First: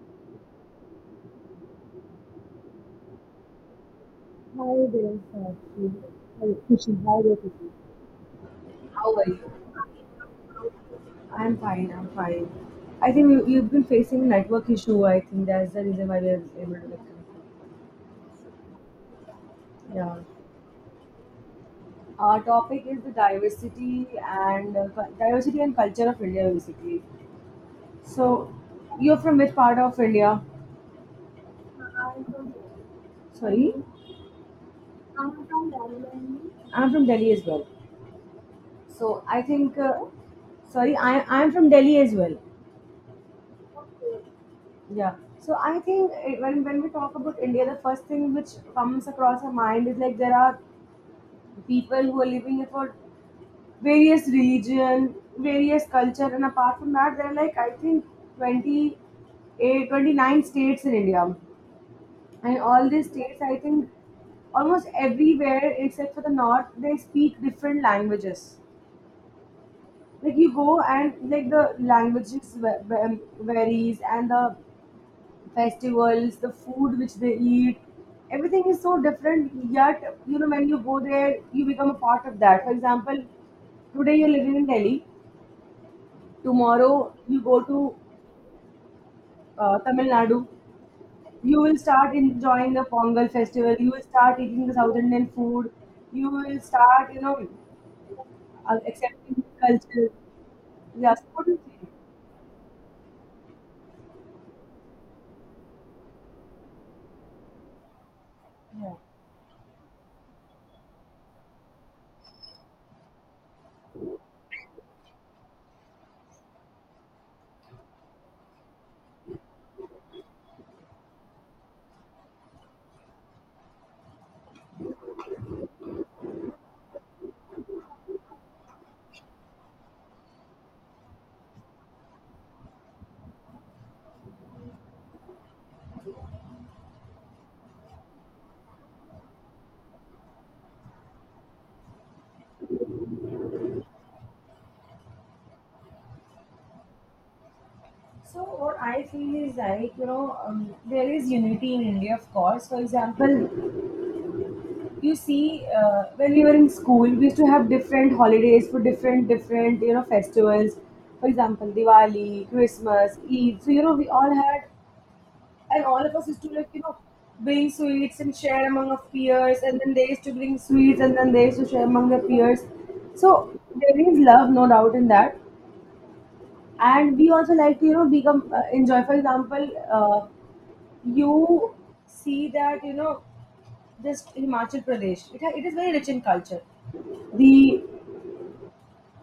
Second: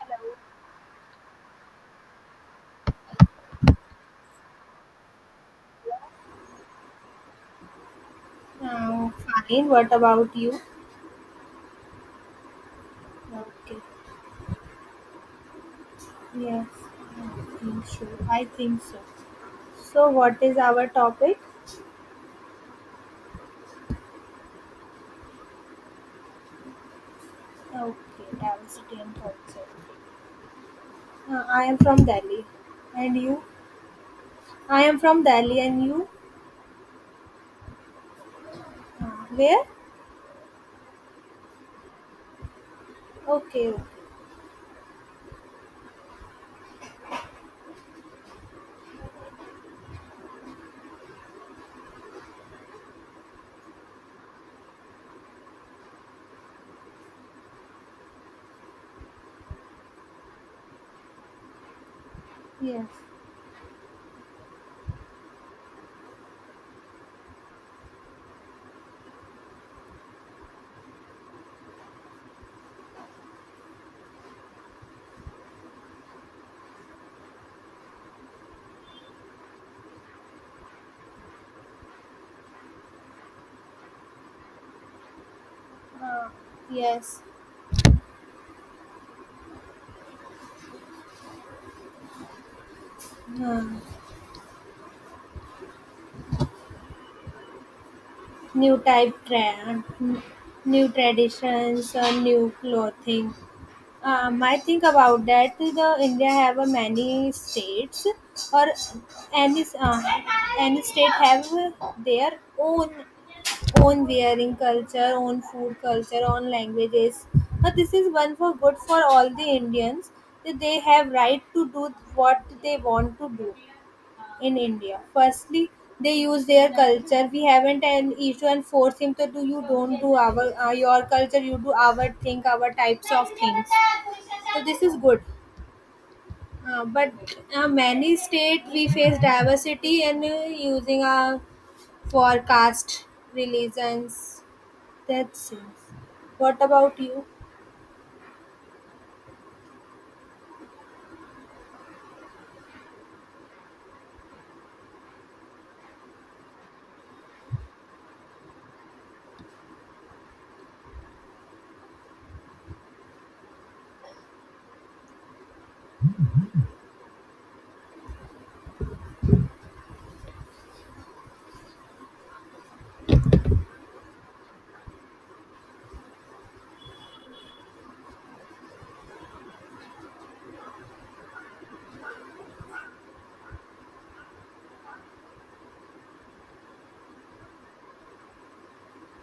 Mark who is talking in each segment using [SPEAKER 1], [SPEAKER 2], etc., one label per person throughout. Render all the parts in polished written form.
[SPEAKER 1] Hello.
[SPEAKER 2] Hi there, Sakshi. Hi, Kushi. Hi there, Kushi.
[SPEAKER 1] Oh,
[SPEAKER 2] How are you?
[SPEAKER 1] fine. What about you?
[SPEAKER 2] I'm fine. I think you've
[SPEAKER 1] Okay.
[SPEAKER 2] been facing network issue. I think that's the reason why we are
[SPEAKER 1] Yes.
[SPEAKER 2] able to get connected.
[SPEAKER 1] I think so. I think so. So,
[SPEAKER 2] Yeah.
[SPEAKER 1] what is our topic?
[SPEAKER 2] Our topic is the diversity and diversity and culture of India, basically.
[SPEAKER 1] Okay.
[SPEAKER 2] So,
[SPEAKER 1] Diversity and
[SPEAKER 2] you're from which
[SPEAKER 1] culture.
[SPEAKER 2] part of India?
[SPEAKER 1] I am from Delhi. And you?
[SPEAKER 2] Sorry,
[SPEAKER 1] I am from Delhi, and you?
[SPEAKER 2] I'm from Delhi as well.
[SPEAKER 1] Uh,
[SPEAKER 2] So, I
[SPEAKER 1] Where?
[SPEAKER 2] think, sorry, I, I'm from Delhi as well.
[SPEAKER 1] Okay.
[SPEAKER 2] Yeah. So I think when we talk about India, the first thing which comes across our mind is like there are people who are living here for various religion, various culture, and apart from that, there are like I think 28, 29 states in India, and
[SPEAKER 1] Yes.
[SPEAKER 2] all these states I think almost everywhere except for the north they speak different languages. Like you go and like the languages varies and the festivals, the food which they eat, everything is so different. Yet, you know, when you go there, you become a part of that. For example, today you're living in Delhi,
[SPEAKER 1] Uh,
[SPEAKER 2] tomorrow
[SPEAKER 1] yes.
[SPEAKER 2] you go to Tamil Nadu, you will start enjoying the Pongal
[SPEAKER 1] Uh,
[SPEAKER 2] festival, you will start eating the South Indian food, you will start, you know,
[SPEAKER 1] new type
[SPEAKER 2] accepting the
[SPEAKER 1] trend,
[SPEAKER 2] culture.
[SPEAKER 1] new
[SPEAKER 2] Yeah, so what do you think?
[SPEAKER 1] traditions, new clothing. I think about that. The India have a many states, or
[SPEAKER 2] Yeah.
[SPEAKER 1] any uh, any state have their own own wearing culture, own food culture, own languages. But this is one for good for all the Indians that they have right to do what they want to do in India. Firstly, they use their culture. We haven't an issue and force him to do. You don't do our your culture. You do our thing, our types of things. So this is good. But many state we face diversity and using for caste religions. That's it. What about you?
[SPEAKER 2] So what I feel is like there is unity in India, of course. For example, you see when we were in school we used to have different holidays for different you know festivals, for example, Diwali, Christmas, Eid. So you know we all had, and all of us used to, like, you know, bring sweets and share among our peers, and then they used to bring sweets and then they used to share among their peers. So there is love, no doubt in that. And we also like to, you know, become enjoy. For example, uh, you see that you know just Himachal Pradesh it is very rich in culture. The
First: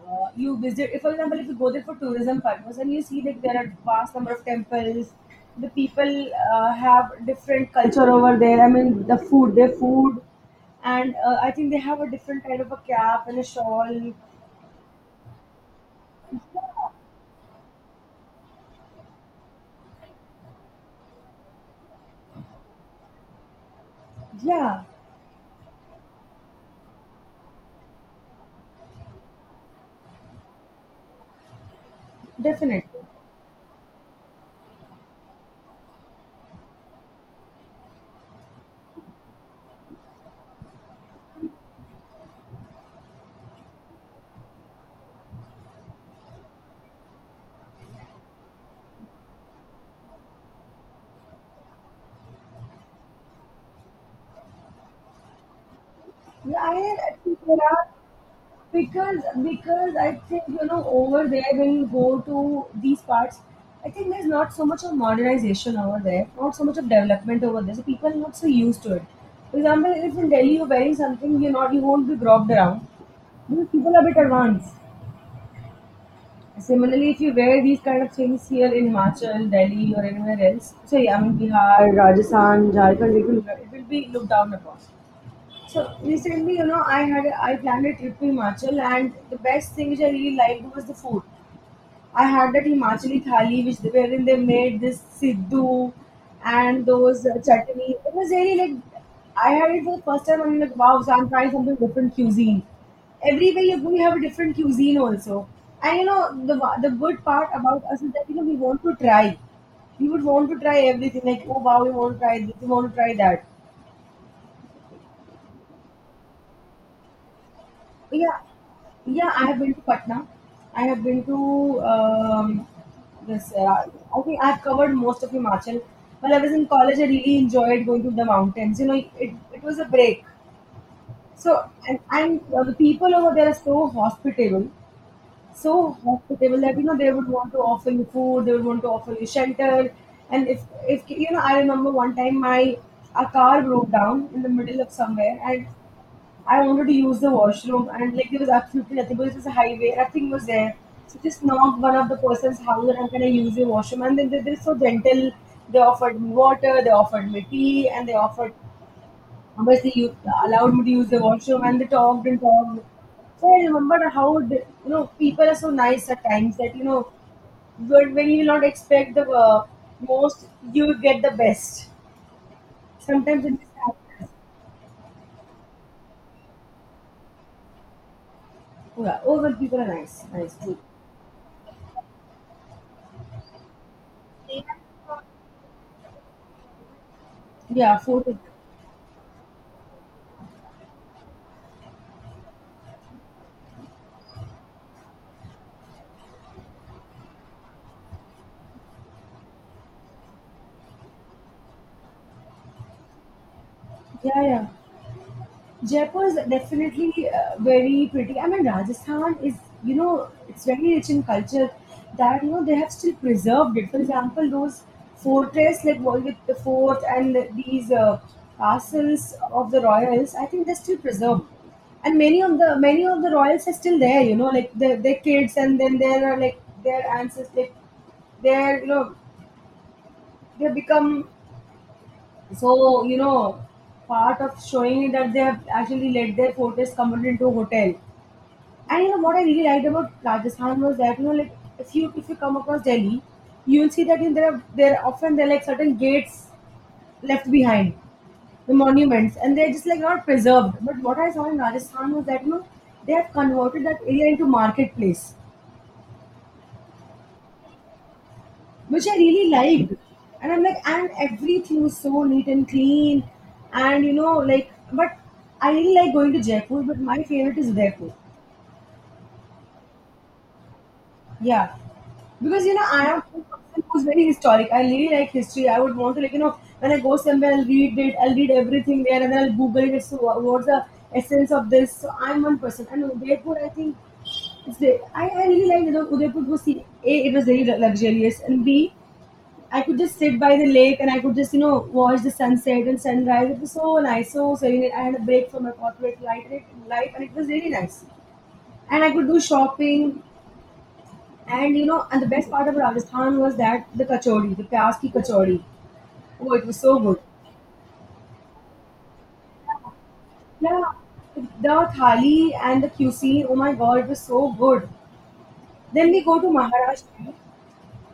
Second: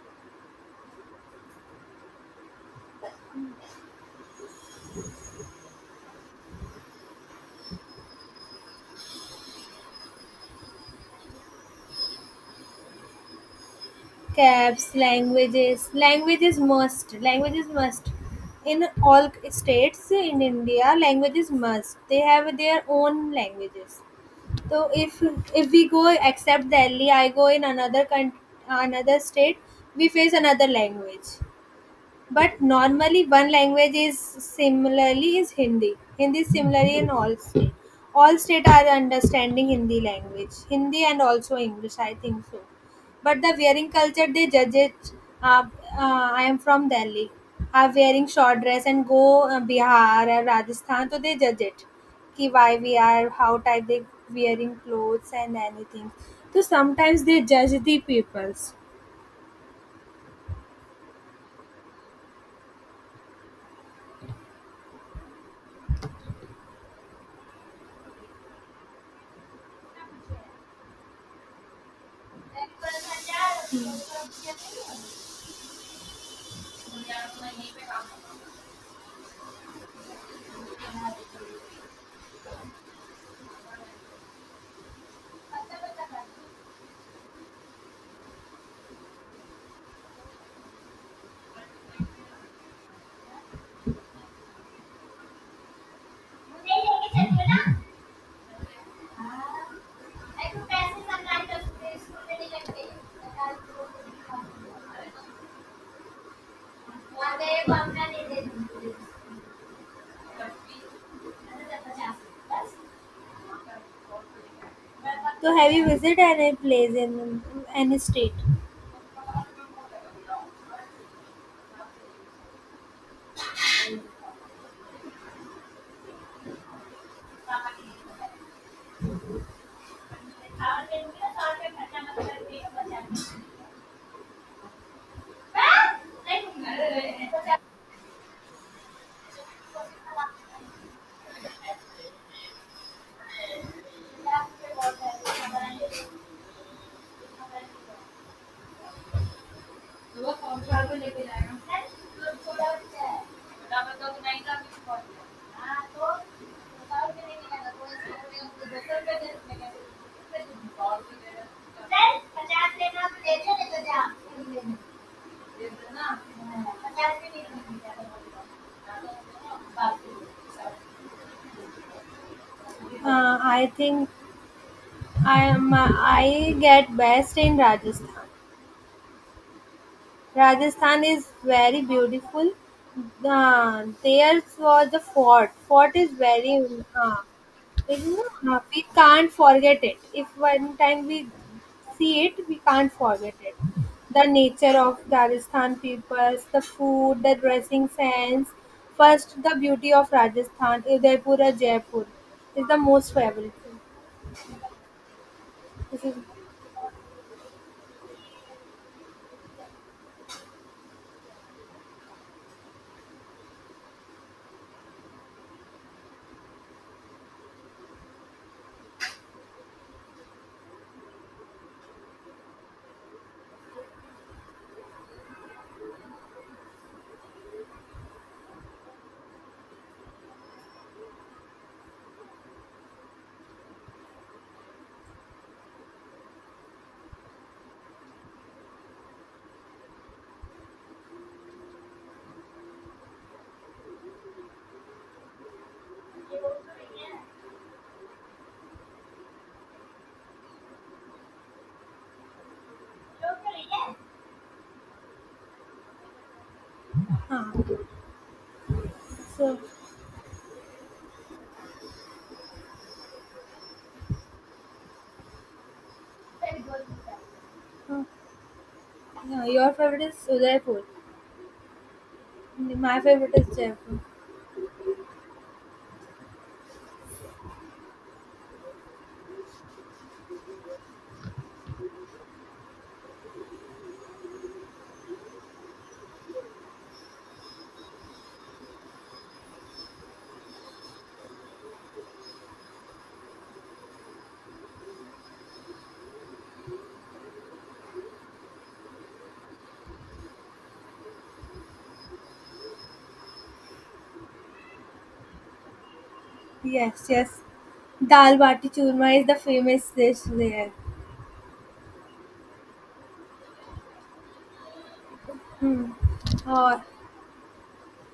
[SPEAKER 2] You visit, if for example, if you go there for tourism purpose, and you see that there are vast number of temples. The people have different culture over there. I mean the food their food, and I think they have a different kind of a cap and a shawl.
[SPEAKER 1] Caps languages, language is must. Language is must. In all states in India, language is must. They have their own languages.
[SPEAKER 2] Yeah,
[SPEAKER 1] So if we go except Delhi, I go in another country, another state, we face another language. But
[SPEAKER 2] definitely.
[SPEAKER 1] normally one language is similarly is Hindi. Hindi is similarly in all state. All state are understanding Hindi language. Hindi and also English, I think so. But the wearing culture they judge it. Uh, I am from Delhi. Are wearing short dress and go Bihar or Rajasthan, so they judge it. Ki why we are how type they wearing clothes and anything. So
[SPEAKER 2] Yeah, I
[SPEAKER 1] sometimes they
[SPEAKER 2] think there
[SPEAKER 1] judge
[SPEAKER 2] are,
[SPEAKER 1] the peoples.
[SPEAKER 2] because I think, you know, over there when you go to these parts, I think there's not so much of modernization over there, not so much of development over there. So people are not so used to it. For example, if in Delhi you're wearing something, you won't be groped around. Because people are a bit advanced. Similarly, if you wear these kind of things here in Himachal, Delhi, or anywhere else, so yeah, I mean Bihar, Rajasthan, Jharkhand, it will be looked down upon. So recently, you know, I planned a trip to Himachal, and the best thing which I really liked was the food. I had that Himachali thali, which wherein they made this siddhu and those chutney. It was really like, I had it for the first time, and I'm like, wow! So I'm trying something different cuisine. Everywhere you go, you have a different cuisine also. And you know, the good part about us is that you know we want to try. We would want to try everything. Like, oh wow, we want to try this, we want to try that.
[SPEAKER 1] So have you visited any place in any state?
[SPEAKER 2] Yeah, yeah. I have been to Patna. I have been to this. I think I've covered most of Himachal. While I was in college, I really enjoyed going to the mountains. You know, it was a break. So and the people over there are so hospitable that you know they would want to offer you food, they would want to offer you shelter, and if you know, I remember one time my a car broke down in the middle of somewhere, and I wanted to use the washroom, and like there was absolutely nothing because it was a highway, nothing was there. So just knocked one of the person's house, and I'm gonna use your washroom. And then they're so gentle. They offered me water, they offered me tea, and they offered, obviously, you allowed me to use the washroom, and they talked and talked. So I remember how the, you know, people are so nice at times that you know when you not expect the most, you get the best. Sometimes it just
[SPEAKER 1] I think
[SPEAKER 2] happens.
[SPEAKER 1] I am. I get best in Rajasthan.
[SPEAKER 2] Yeah, over people are nice, nice too.
[SPEAKER 1] Rajasthan is very beautiful. There was the fort. Fort is very. Uh,
[SPEAKER 2] Yeah,
[SPEAKER 1] it,
[SPEAKER 2] food.
[SPEAKER 1] we can't forget it. If one time we see it, we can't forget it. The nature of Rajasthan peoples, the food, the dressing sense. First, the beauty of Rajasthan, Udaipur or Jaipur, is the most favorite.
[SPEAKER 2] Yeah, yeah.
[SPEAKER 1] This is,
[SPEAKER 2] Jaipur is definitely very pretty. I mean, Rajasthan is, you know, it's very rich in culture that, you know, they have still preserved it. For example, those fortress, like what the fort and these castles of the royals, I think they're still preserved. And many of the royals are still there, you know, like their kids, and then there are like their ancestors, like they're you know they have become so, you know, part of showing it that they have actually let their fortress converted into a hotel. And you know what I really liked about Rajasthan was that you know, like if you come across Delhi, you will see that in there are often there are like certain gates left behind, the monuments, and they're just like not preserved. But what I saw in Rajasthan was that you know they have converted that area into marketplace,
[SPEAKER 1] uh,
[SPEAKER 2] which I really
[SPEAKER 1] so,
[SPEAKER 2] liked. And I'm like, and everything was so neat and clean, and you know, like, but I really like going to Jaipur, but my favorite is
[SPEAKER 1] uh,
[SPEAKER 2] Udaipur.
[SPEAKER 1] yeah, your favorite is Udaipur.
[SPEAKER 2] Yeah, because you know,
[SPEAKER 1] My
[SPEAKER 2] I am
[SPEAKER 1] favorite
[SPEAKER 2] a
[SPEAKER 1] is
[SPEAKER 2] person
[SPEAKER 1] Jaipur.
[SPEAKER 2] who's very historic. I really like history. I would want to, like, you know, when I go somewhere, I'll read it, I'll read everything there, and then I'll Google it. So, what's the essence of this? So, I'm one person, and Udaipur, I think. It's the, I really like you know, Udaipur because see, A, it was very luxurious, and B, I could just sit by the lake and I could just, you know, watch the sunset and sunrise. It was so nice, so serene. I had a break from my corporate life life, and it was really nice. And I could do shopping. And, you know, and the best part of Rajasthan was that the kachori, the pyaz ki kachori. Oh, it was so
[SPEAKER 1] Yes,
[SPEAKER 2] good.
[SPEAKER 1] yes. Dal bati churma is the famous dish there.
[SPEAKER 2] Yeah, the thali and the cuisine, oh my God, it was so good. Then we go to
[SPEAKER 1] Uh,
[SPEAKER 2] Maharashtra.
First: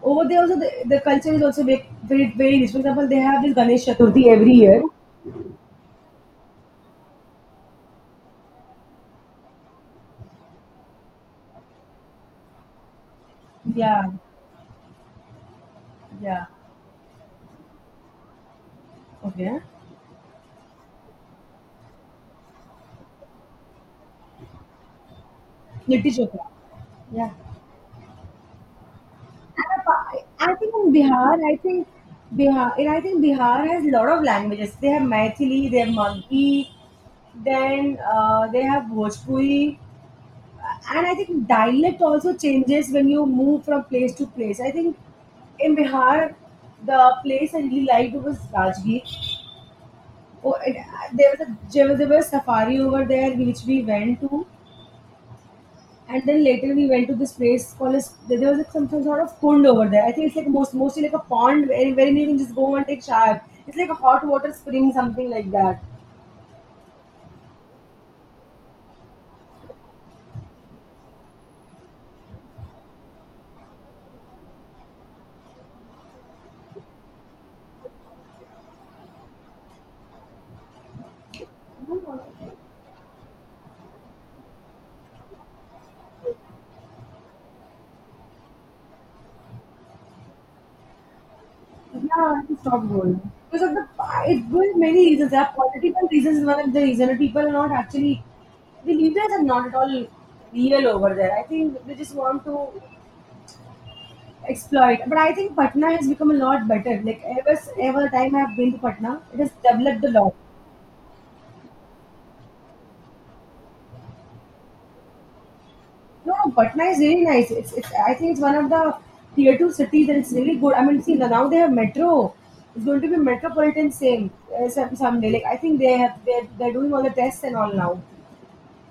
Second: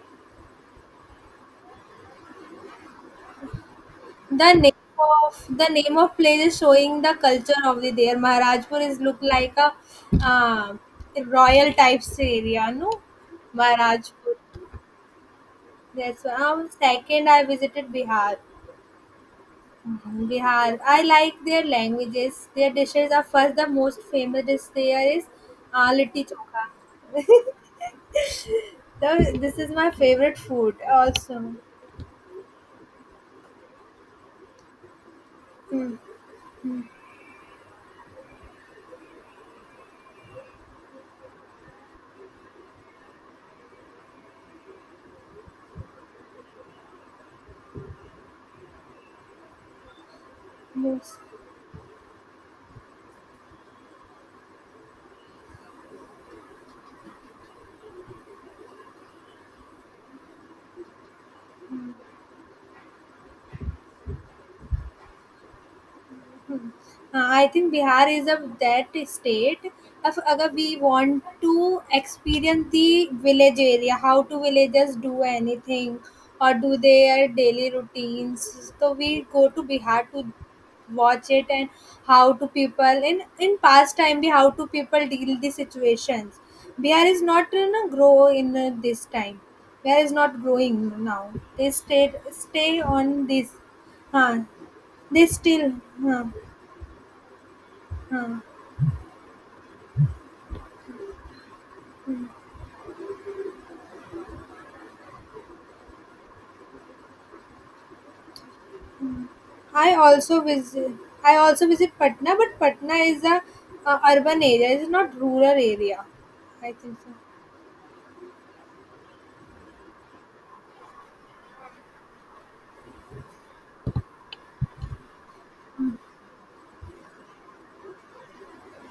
[SPEAKER 2] Over there also, the culture is also very rich. For example, they have this Ganesh Chaturthi every
[SPEAKER 1] the
[SPEAKER 2] year.
[SPEAKER 1] name of place is showing the culture of the there. Maharajpur is look like a uh, royal types area, no?
[SPEAKER 2] Yeah,
[SPEAKER 1] Maharajpur. That's why.
[SPEAKER 2] yeah.
[SPEAKER 1] Second, I visited Bihar.
[SPEAKER 2] Okay.
[SPEAKER 1] Mhm, Bihar. I like their languages. Their dishes are first the most famous dish there is
[SPEAKER 2] Niti
[SPEAKER 1] litti
[SPEAKER 2] Chopra.
[SPEAKER 1] chokha.
[SPEAKER 2] Yeah.
[SPEAKER 1] This
[SPEAKER 2] And
[SPEAKER 1] is my favorite
[SPEAKER 2] I think
[SPEAKER 1] food
[SPEAKER 2] in Bihar,
[SPEAKER 1] also.
[SPEAKER 2] I think Bihar has a lot of languages. They have Maithili, they have
[SPEAKER 1] Mm,
[SPEAKER 2] Maghi, then they have Bhojpuri, and I think dialect also changes when you move from place to place. I think in Bihar, the place I really liked was Rajgir. Oh, it,
[SPEAKER 1] yes.
[SPEAKER 2] there was there was a safari over there which we went to. And then later we went to this place called as, there was like some sort of pond over there. I think it's like mostly like a pond where you can just go and take shower. It's like a hot water spring, something like that.
[SPEAKER 1] हाँ I think Bihar is a that state अब अगर we want to experience the village area how to villagers do anything और do their daily routines तो we go to Bihar to watch it and how to people in past time भी how to people deal the situations. Bihar is not you know, grow in this time. Bihar is not growing now, they stay
[SPEAKER 2] Yeah, I
[SPEAKER 1] stay
[SPEAKER 2] stopped
[SPEAKER 1] on
[SPEAKER 2] going
[SPEAKER 1] this.
[SPEAKER 2] because of the,
[SPEAKER 1] हाँ
[SPEAKER 2] it was many
[SPEAKER 1] they
[SPEAKER 2] reasons. There are
[SPEAKER 1] still.
[SPEAKER 2] political
[SPEAKER 1] हाँ,
[SPEAKER 2] reasons, is one of the reasons. People are not actually,
[SPEAKER 1] हाँ,
[SPEAKER 2] the leaders are not at all real over there. I think they just want to exploit. But I think Patna has become a lot better. Like ever time I have been to Patna, it has
[SPEAKER 1] I
[SPEAKER 2] developed a lot.
[SPEAKER 1] also visit. I also visit Patna, but Patna is a urban area. It is not rural area.
[SPEAKER 2] No, no,
[SPEAKER 1] I
[SPEAKER 2] Patna is
[SPEAKER 1] think so.
[SPEAKER 2] really nice. It's, I think it's one of the tier two cities, and it's really good. I mean, see now they have metro. It's going to be metropolitan same some someday. Like I think they're doing all the tests and all now.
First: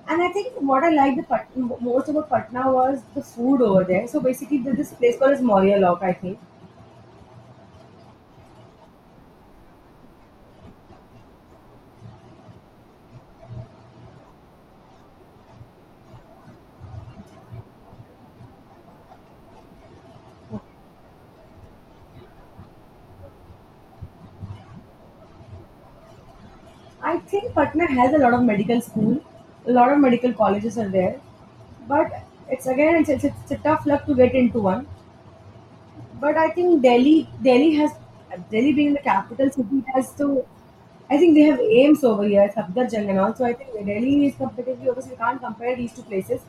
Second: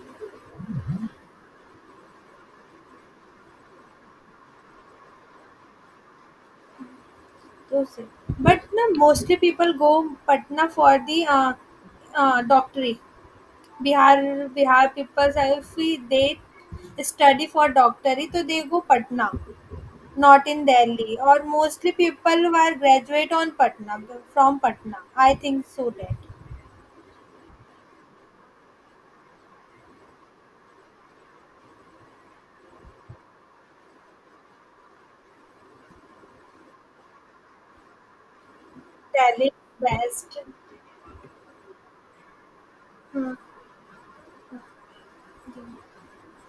[SPEAKER 2] And I think what I liked the most about Patna was the food over there. So basically, there's this place called as Maurya Lock, I think.
[SPEAKER 1] Those are- but na, mostly people go Patna for the doctorate. Bihar people if we, they study for doctorate, so they go Patna, not in Delhi. Or mostly people who are graduate on Patna from Patna. I think so that
[SPEAKER 2] I think Patna has a lot of medical school. A lot of medical colleges are there, but it's a tough luck to get into one. But I think Delhi, Delhi has Delhi being the
[SPEAKER 1] Delhi
[SPEAKER 2] capital
[SPEAKER 1] is
[SPEAKER 2] city, it has
[SPEAKER 1] best.
[SPEAKER 2] to. I think they have aims over here, Safdarjung and all.
[SPEAKER 1] Hmm.
[SPEAKER 2] So I think Delhi is competitive. Obviously, we can't compare these two places.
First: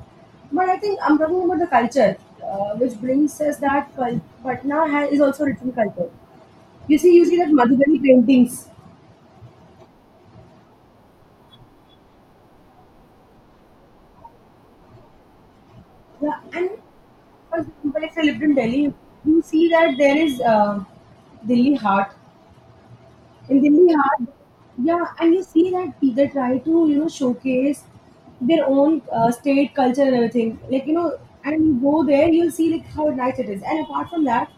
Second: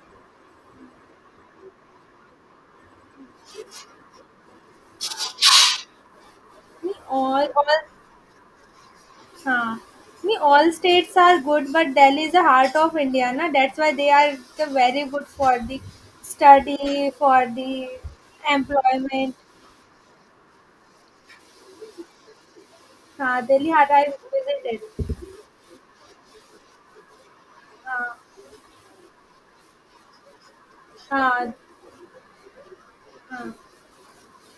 [SPEAKER 2] But I think I'm talking about the culture, which brings us that Patna has, is also a different culture.
[SPEAKER 1] Me
[SPEAKER 2] You see that
[SPEAKER 1] all,
[SPEAKER 2] Madhubani paintings.
[SPEAKER 1] huh. Me all states are good, but Delhi is the heart of India, na? That's why they are the very good for the
[SPEAKER 2] Yeah, and
[SPEAKER 1] study, for
[SPEAKER 2] for
[SPEAKER 1] the
[SPEAKER 2] example, if I lived in Delhi,
[SPEAKER 1] employment.
[SPEAKER 2] you see that there is Delhi heart.
[SPEAKER 1] Huh.
[SPEAKER 2] In
[SPEAKER 1] Delhi heart
[SPEAKER 2] Delhi
[SPEAKER 1] I
[SPEAKER 2] hard. Yeah,
[SPEAKER 1] visited.
[SPEAKER 2] and you see that they try to you know showcase
[SPEAKER 1] Huh.
[SPEAKER 2] their own state culture and everything. Like you know,
[SPEAKER 1] Huh.
[SPEAKER 2] and you go there, you'll see like how nice it
[SPEAKER 1] Huh.
[SPEAKER 2] is. And apart from that,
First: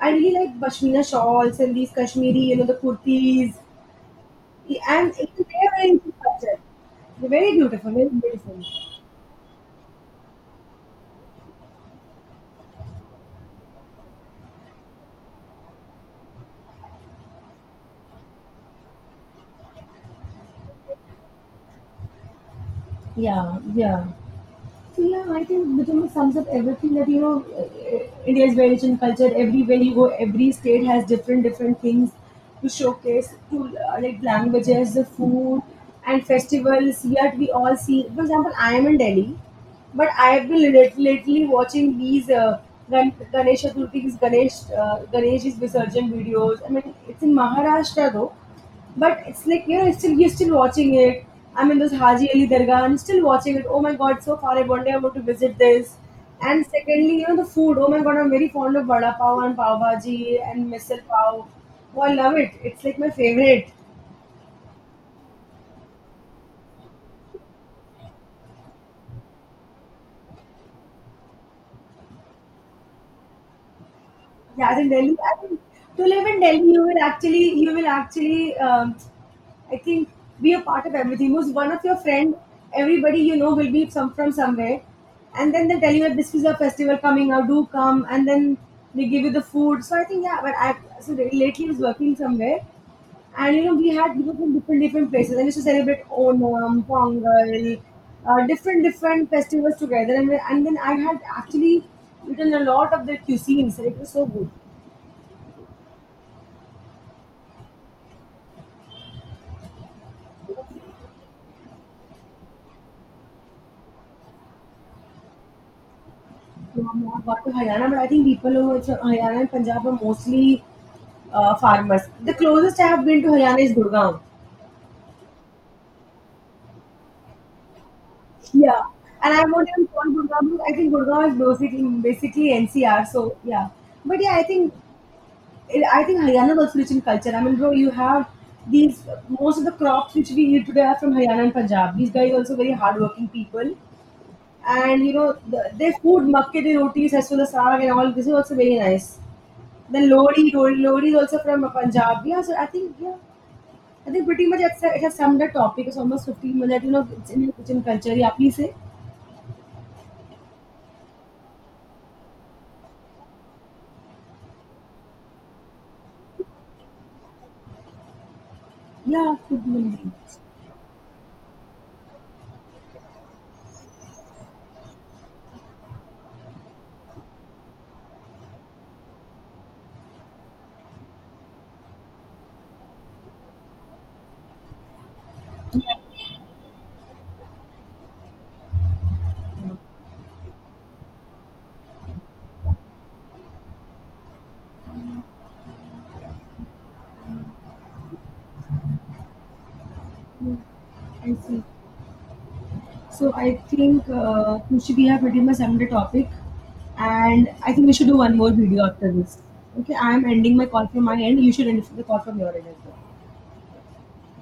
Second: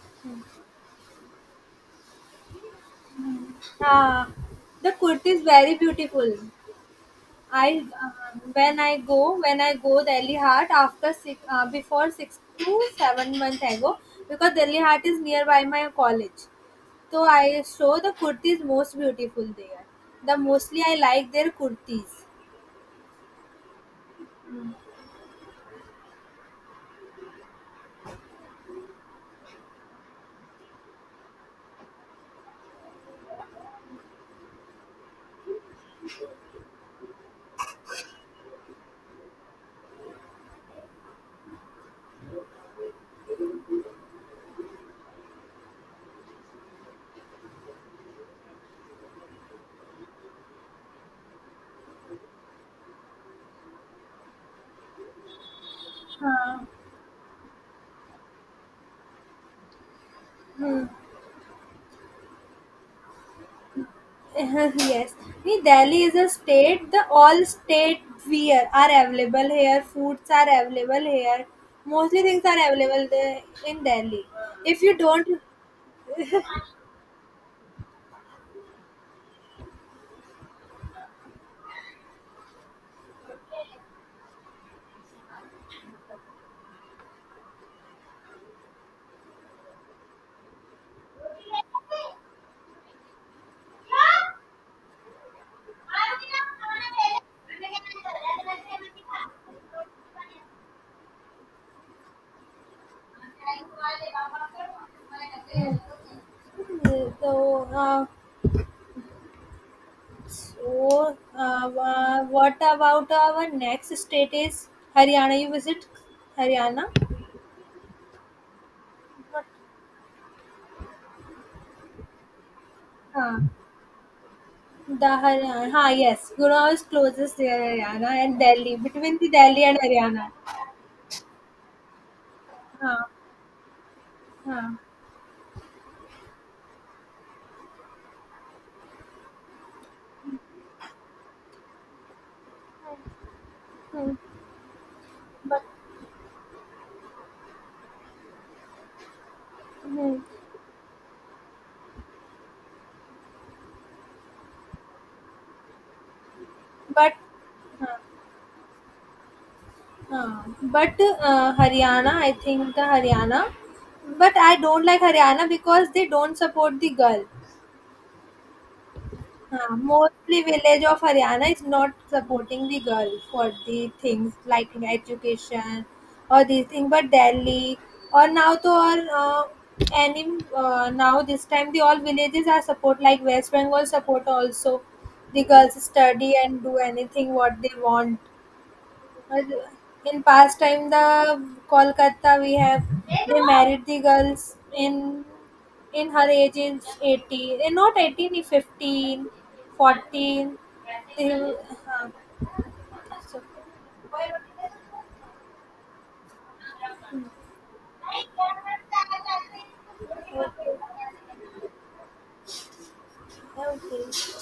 [SPEAKER 2] I really like pashmina shawls and these Kashmiri, you know, the kurtis,
[SPEAKER 1] Huh. The
[SPEAKER 2] and
[SPEAKER 1] kurti
[SPEAKER 2] even they
[SPEAKER 1] is
[SPEAKER 2] are
[SPEAKER 1] very
[SPEAKER 2] very into
[SPEAKER 1] beautiful.
[SPEAKER 2] culture. They're very
[SPEAKER 1] I
[SPEAKER 2] beautiful, very beautiful.
[SPEAKER 1] when I go Delhi Hart after six before 6 to 7 month I go because Delhi Hart is nearby my college. So I show the kurtis most beautiful there. The mostly I like their kurtis.
[SPEAKER 2] Yeah, yeah. So yeah, I think Vijay sums up everything that you know. India is very rich in culture. Everywhere you go, every state has different different things to showcase. To like languages, the food, and festivals. Yet we all see. For example, I am in Delhi, but I have been lately watching these Ganesh Chaturthi, these Ganesh Ganesh is Visarjan videos. I mean, it's in Maharashtra though, but it's like you know, it's still you're still watching it. I'm in this Haji Ali Dargah and still watching it. Oh my god, so far! I one day I want to visit this. And
[SPEAKER 1] हाँ
[SPEAKER 2] secondly, you know the food. Oh my god, I'm very fond of vada pav and pav bhaji and misal pav. Oh, I love it. It's like my favorite.
[SPEAKER 1] yes, Nee, Delhi is a state. The all state wear are available here. Foods are available here. Mostly things are available there in Delhi.
[SPEAKER 2] Yeah, as
[SPEAKER 1] If
[SPEAKER 2] in
[SPEAKER 1] you
[SPEAKER 2] Delhi,
[SPEAKER 1] don't,
[SPEAKER 2] I think to live in Delhi, you will actually, I think, be a part of everything. Most one of your friend, everybody you know will be some from somewhere, and then they tell you that this is a festival coming out, do come, and then they give you the food. So I think yeah, but I so really lately I was working somewhere, and you know we had people from different different places, and used to celebrate Onam, Pongal, different different festivals together, and then I had actually eaten a lot of the cuisines, and it was so good.
[SPEAKER 1] so uh, So, uh, what about our next state is Haryana? You visit Haryana?
[SPEAKER 2] What to Haryana, but I think people over to Haryana
[SPEAKER 1] What?
[SPEAKER 2] and Punjab are mostly farmers. The closest I have been to
[SPEAKER 1] Huh.
[SPEAKER 2] Haryana is Gurgaon.
[SPEAKER 1] The Haryana. Huh, yes. Gurgaon is closest near Haryana and Delhi.
[SPEAKER 2] Yeah,
[SPEAKER 1] Between the
[SPEAKER 2] and I
[SPEAKER 1] Delhi
[SPEAKER 2] won't
[SPEAKER 1] and
[SPEAKER 2] even call
[SPEAKER 1] Haryana.
[SPEAKER 2] Gurgaon, because I think Gurgaon is basically
[SPEAKER 1] Huh.
[SPEAKER 2] NCR. So yeah, but yeah,
[SPEAKER 1] Huh.
[SPEAKER 2] I think Haryana is also rich in culture. I mean, bro, you have these most of the crops which we eat today are from Haryana and Punjab. These guys are also very hardworking people,
[SPEAKER 1] Hmm.
[SPEAKER 2] and you know
[SPEAKER 1] But,
[SPEAKER 2] their food, makke di rotis, as well as saag and all. This is also very nice. Then
[SPEAKER 1] hmm.
[SPEAKER 2] Lodi is also from Punjab. Yeah, so I think yeah, I think pretty much it's, it has summed the topic. It's almost 15 minutes. You know,
[SPEAKER 1] But,
[SPEAKER 2] it's in your kitchen
[SPEAKER 1] huh.
[SPEAKER 2] culture. Yeah, please say.
[SPEAKER 1] Huh. But Haryana, I think the Haryana. But I don't like Haryana because they don't support the girl.
[SPEAKER 2] Yeah, food memory.
[SPEAKER 1] Mostly village of Haryana is not supporting the girl for the things like education or these things, but Delhi or now to or any now this time the all villages are support like West Bengal support also the girls study and do anything what they want well, in past time, the Kolkata we have they married the girls in her age is 18 eh, not 18 eh, 15
[SPEAKER 2] Yeah,
[SPEAKER 1] 14. They,
[SPEAKER 2] I see. So
[SPEAKER 1] so,
[SPEAKER 2] I think Krushi, we have pretty much summed the topic, and I think we should do one more video after this. Okay, I am ending my call from my end. You should end the call from your end as well.
[SPEAKER 1] okay.